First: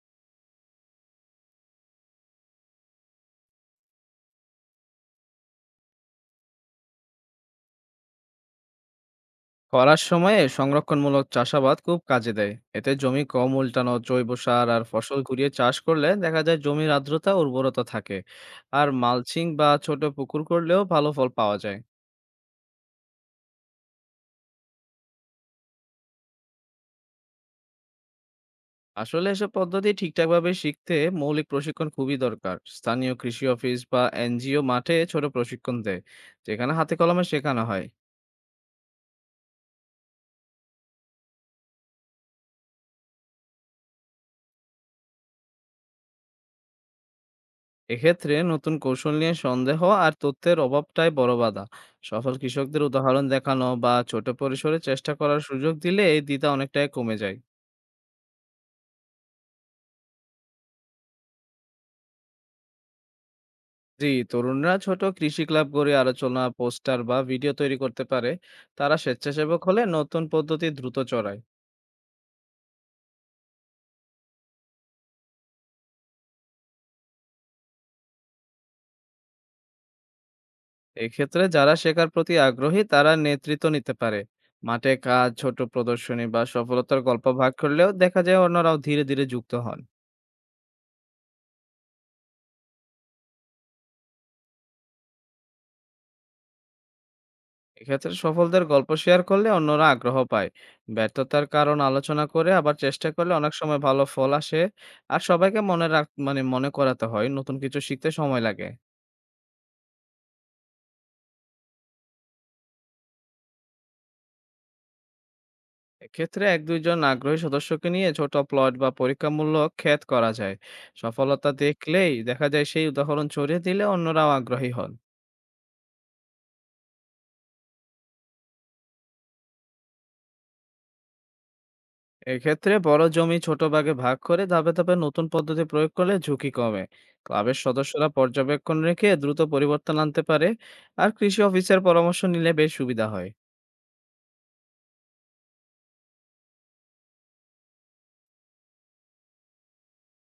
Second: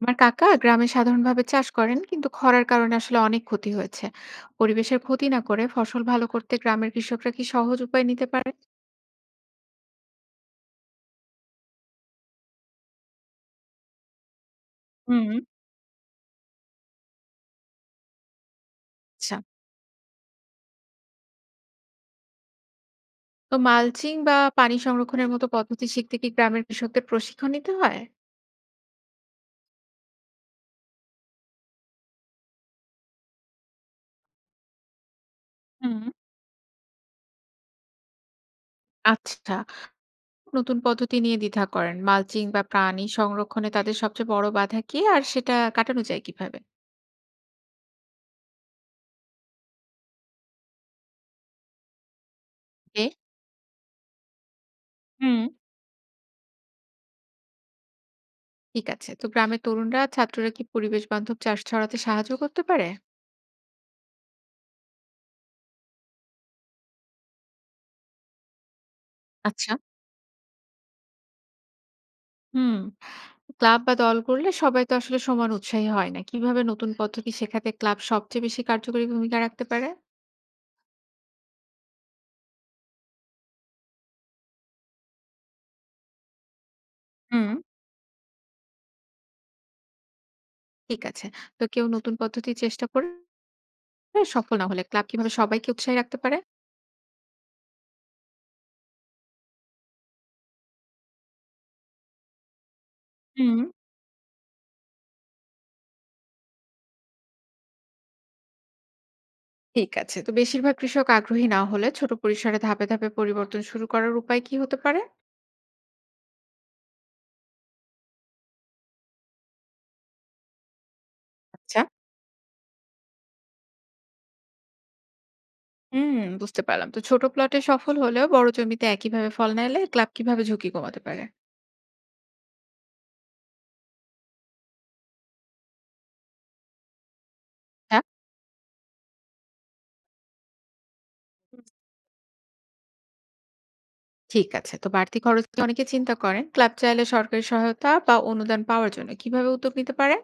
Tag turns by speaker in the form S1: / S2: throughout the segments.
S1: আমার কাকা গ্রামে সাধারণভাবে চাষ করেন, কিন্তু খরার কারণে আসলে অনেক ক্ষতি হয়েছে। পরিবেশের ক্ষতি না করে ফসল ভালো করতে গ্রামের কৃষকরা কি সহজ উপায় নিতে পারে?
S2: খরার সময়ে সংরক্ষণমূলক চাষাবাদ খুব কাজে দেয়। এতে জমি কম উল্টানো, জৈব সার আর ফসল
S1: হুম।
S2: ঘুরিয়ে চাষ করলে দেখা যায় জমির আর্দ্রতা ও উর্বরতা থাকে। আর
S1: আচ্ছা।
S2: মালচিং বা ছোট পুকুর করলেও ভালো ফল পাওয়া যায়।
S1: তো মালচিং বা পানি সংরক্ষণের মতো পদ্ধতি শিখতে কি গ্রামের কৃষকদের প্রশিক্ষণ নিতে হয়?
S2: আসলে এসব পদ্ধতি ঠিকঠাকভাবে শিখতে মৌলিক প্রশিক্ষণ খুবই দরকার। স্থানীয় কৃষি অফিস বা এনজিও মাঠে ছোট প্রশিক্ষণ দেয়,
S1: হুম।
S2: যেখানে হাতে কলমে শেখানো হয়।
S1: আচ্ছা। নতুন পদ্ধতি নিয়ে দ্বিধা করেন মালচিং বা প্রাণী সংরক্ষণে তাদের সবচেয়ে বড় বাধা কি, আর সেটা কাটানো যায় কিভাবে?
S2: এক্ষেত্রে নতুন কৌশল নিয়ে সন্দেহ আর তথ্যের অভাবটাই বড় বাধা। সফল কৃষকদের
S1: এ
S2: উদাহরণ দেখানো বা ছোট পরিসরে চেষ্টা
S1: হুম।
S2: করার সুযোগ দিলে এই দ্বিধা অনেকটাই কমে যায়।
S1: ঠিক আছে। তো গ্রামের তরুণরা, ছাত্ররা কি পরিবেশ বান্ধব চাষ ছড়াতে সাহায্য করতে পারে?
S2: জি, তরুণরা ছোট কৃষি ক্লাব গড়ে আলোচনা, পোস্টার বা ভিডিও তৈরি করতে পারে। তারা স্বেচ্ছাসেবক
S1: আচ্ছা।
S2: হলে নতুন পদ্ধতি দ্রুত চড়ায়।
S1: হুম। ক্লাব বা দল করলে সবাই তো আসলে সমান উৎসাহী হয় না, কিভাবে নতুন পদ্ধতি শেখাতে ক্লাব সবচেয়ে বেশি কার্যকরী ভূমিকা রাখতে পারে?
S2: এক্ষেত্রে যারা শেখার প্রতি আগ্রহী তারা নেতৃত্ব নিতে পারে। মাঠে কাজ, ছোট প্রদর্শনী বা সফলতার গল্প
S1: হুম।
S2: ভাগ করলেও দেখা যায় অন্যরাও ধীরে ধীরে যুক্ত হন।
S1: ঠিক আছে। তো কেউ নতুন পদ্ধতি চেষ্টা করে সফল না হলে ক্লাব কিভাবে সবাইকে উৎসাহী রাখতে পারে?
S2: এক্ষেত্রে সফলদের গল্প শেয়ার করলে অন্যরা আগ্রহ পায়। ব্যর্থতার কারণ আলোচনা করে আবার চেষ্টা করলে অনেক
S1: হুম।
S2: সময় ভালো ফল আসে। আর সবাইকে মনে রাখ মানে মনে করাতে হয় নতুন কিছু শিখতে সময় লাগে।
S1: ঠিক আছে। তো বেশিরভাগ কৃষক আগ্রহী না হলে ছোট পরিসরে ধাপে ধাপে পরিবর্তন শুরু করার উপায় কি হতে পারে?
S2: এক্ষেত্রে এক দুইজন আগ্রহী সদস্যকে নিয়ে ছোট প্লট বা পরীক্ষামূলক ক্ষেত করা যায়। সফলতা
S1: আচ্ছা।
S2: দেখলেই দেখা যায় সেই উদাহরণ ছড়িয়ে দিলে অন্যরাও আগ্রহী হন।
S1: হুম। বুঝতে পারলাম। তো ছোট প্লটে সফল হলেও বড় জমিতে একইভাবে ফল না এলে ক্লাব কিভাবে ঝুঁকি কমাতে পারে?
S2: এক্ষেত্রে বড় জমি ছোট ভাগে ভাগ করে ধাপে ধাপে নতুন পদ্ধতি প্রয়োগ করলে ঝুঁকি কমে। ক্লাবের
S1: হ্যাঁ।
S2: সদস্যরা পর্যবেক্ষণ রেখে দ্রুত পরিবর্তন আনতে পারে। আর কৃষি অফিসের পরামর্শ নিলে বেশ সুবিধা হয়।
S1: ঠিক আছে। তো বাড়তি খরচ নিয়ে অনেকে চিন্তা করেন, ক্লাব চাইলে সরকারি সহায়তা বা অনুদান পাওয়ার জন্য কিভাবে উদ্যোগ নিতে পারে?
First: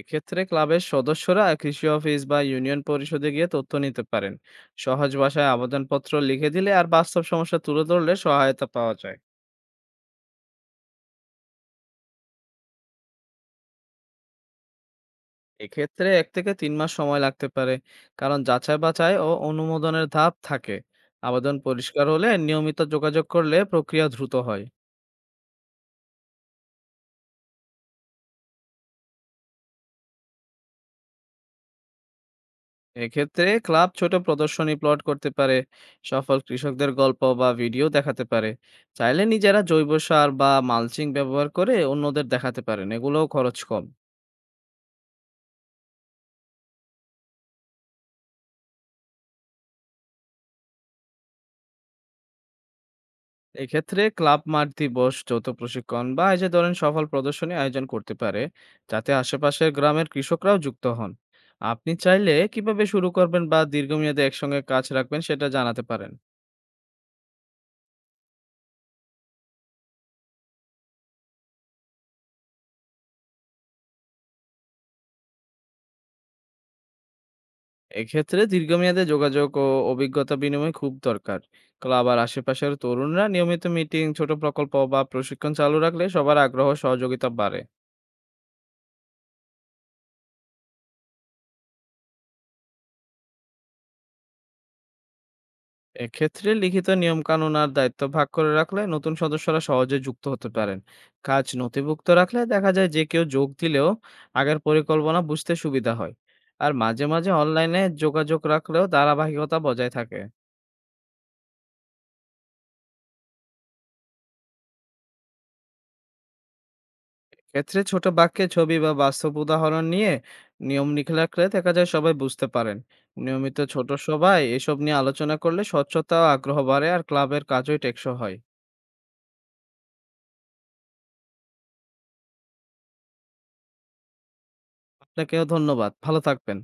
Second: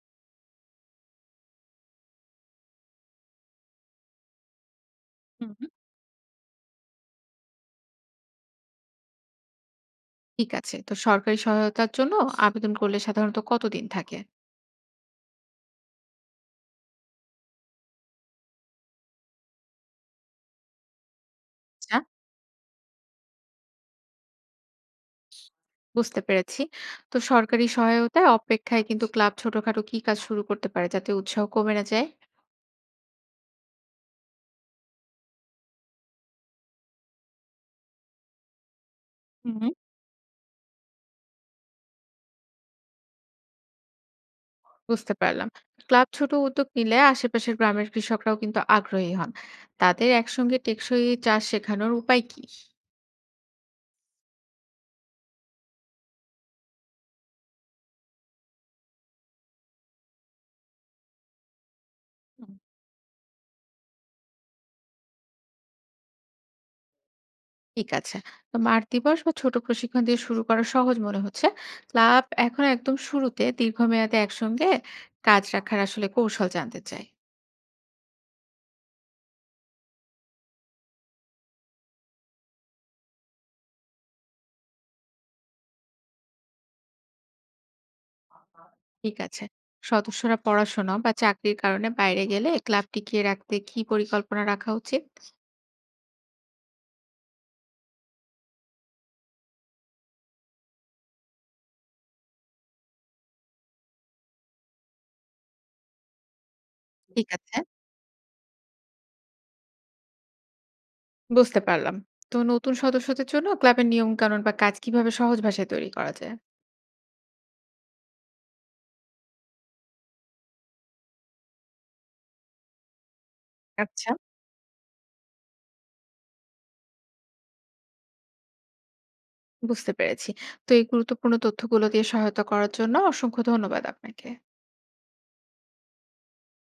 S2: এক্ষেত্রে ক্লাবের সদস্যরা কৃষি অফিস বা ইউনিয়ন পরিষদে গিয়ে তথ্য নিতে পারেন। সহজ ভাষায়
S1: হুম।
S2: আবেদনপত্র লিখে দিলে আর বাস্তব সমস্যা তুলে ধরলে সহায়তা পাওয়া যায়।
S1: ঠিক আছে। তো সরকারি সহায়তার জন্য আবেদন করলে সাধারণত কতদিন থাকে?
S2: এক্ষেত্রে ১ থেকে ৩ মাস সময় লাগতে পারে। কারণ যাচাই-বাছাই ও অনুমোদনের ধাপ থাকে। আবেদন
S1: আচ্ছা।
S2: পরিষ্কার হলে নিয়মিত যোগাযোগ করলে প্রক্রিয়া দ্রুত হয়।
S1: বুঝতে পেরেছি। তো সরকারি সহায়তায় অপেক্ষায়, কিন্তু ক্লাব ছোটখাটো কি কাজ শুরু করতে পারে যাতে উৎসাহ কমে না যায়?
S2: এক্ষেত্রে ক্লাব ছোট প্রদর্শনী প্লট করতে পারে, সফল কৃষকদের গল্প বা ভিডিও দেখাতে পারে। চাইলে
S1: হুম।
S2: নিজেরা জৈব সার বা মালচিং ব্যবহার করে অন্যদের দেখাতে পারেন। এগুলোও খরচ কম।
S1: বুঝতে পারলাম। ক্লাব ছোট উদ্যোগ নিলে আশেপাশের গ্রামের কৃষকরাও কিন্তু আগ্রহী হন, তাদের একসঙ্গে টেকসই চাষ শেখানোর উপায় কি?
S2: এক্ষেত্রে ক্লাব মাঠ দিবস, যৌথ প্রশিক্ষণ বা এই যে ধরেন সফল প্রদর্শনী আয়োজন করতে পারে, যাতে আশেপাশের গ্রামের কৃষকরাও যুক্ত হন। আপনি চাইলে কিভাবে শুরু করবেন বা দীর্ঘমেয়াদে একসঙ্গে কাজ রাখবেন সেটা জানাতে পারেন।
S1: ঠিক আছে। তো মাঠ দিবস বা ছোট প্রশিক্ষণ দিয়ে শুরু করা সহজ মনে হচ্ছে। ক্লাব এখন একদম শুরুতে, দীর্ঘমেয়াদে একসঙ্গে কাজ রাখার আসলে কৌশল জানতে চাই।
S2: এক্ষেত্রে দীর্ঘমেয়াদে যোগাযোগ ও অভিজ্ঞতা বিনিময় খুব দরকার। ক্লাব আর আশেপাশের তরুণরা নিয়মিত মিটিং, ছোট প্রকল্প বা প্রশিক্ষণ চালু রাখলে সবার আগ্রহ ও সহযোগিতা বাড়ে।
S1: ঠিক আছে। সদস্যরা পড়াশোনা বা চাকরির কারণে বাইরে গেলে ক্লাব টিকিয়ে রাখতে কি পরিকল্পনা রাখা উচিত?
S2: এক্ষেত্রে লিখিত নিয়মকানুন আর দায়িত্ব ভাগ করে রাখলে নতুন সদস্যরা সহজে যুক্ত হতে পারেন। কাজ নথিভুক্ত রাখলে দেখা যায় যে কেউ যোগ দিলেও আগের পরিকল্পনা বুঝতে সুবিধা হয়। আর মাঝে
S1: ঠিক
S2: মাঝে
S1: আছে,
S2: অনলাইনে যোগাযোগ রাখলেও ধারাবাহিকতা বজায় থাকে।
S1: বুঝতে পারলাম। তো নতুন সদস্যদের জন্য ক্লাবের নিয়মকানুন বা কাজ কিভাবে সহজ ভাষায় তৈরি করা যায়?
S2: ক্ষেত্রে ছোট বাক্যে ছবি বা বাস্তব উদাহরণ নিয়ে নিয়ম লিখে রাখলে দেখা যায় সবাই বুঝতে পারেন। নিয়মিত ছোট
S1: আচ্ছা।
S2: সভায় এসব নিয়ে আলোচনা করলে স্বচ্ছতা ও আগ্রহ বাড়ে আর ক্লাবের কাজই টেকসই হয়।
S1: বুঝতে পেরেছি। তো এই গুরুত্বপূর্ণ তথ্যগুলো দিয়ে সহায়তা করার জন্য অসংখ্য ধন্যবাদ আপনাকে।
S2: আপনাকেও ধন্যবাদ, ভালো থাকবেন।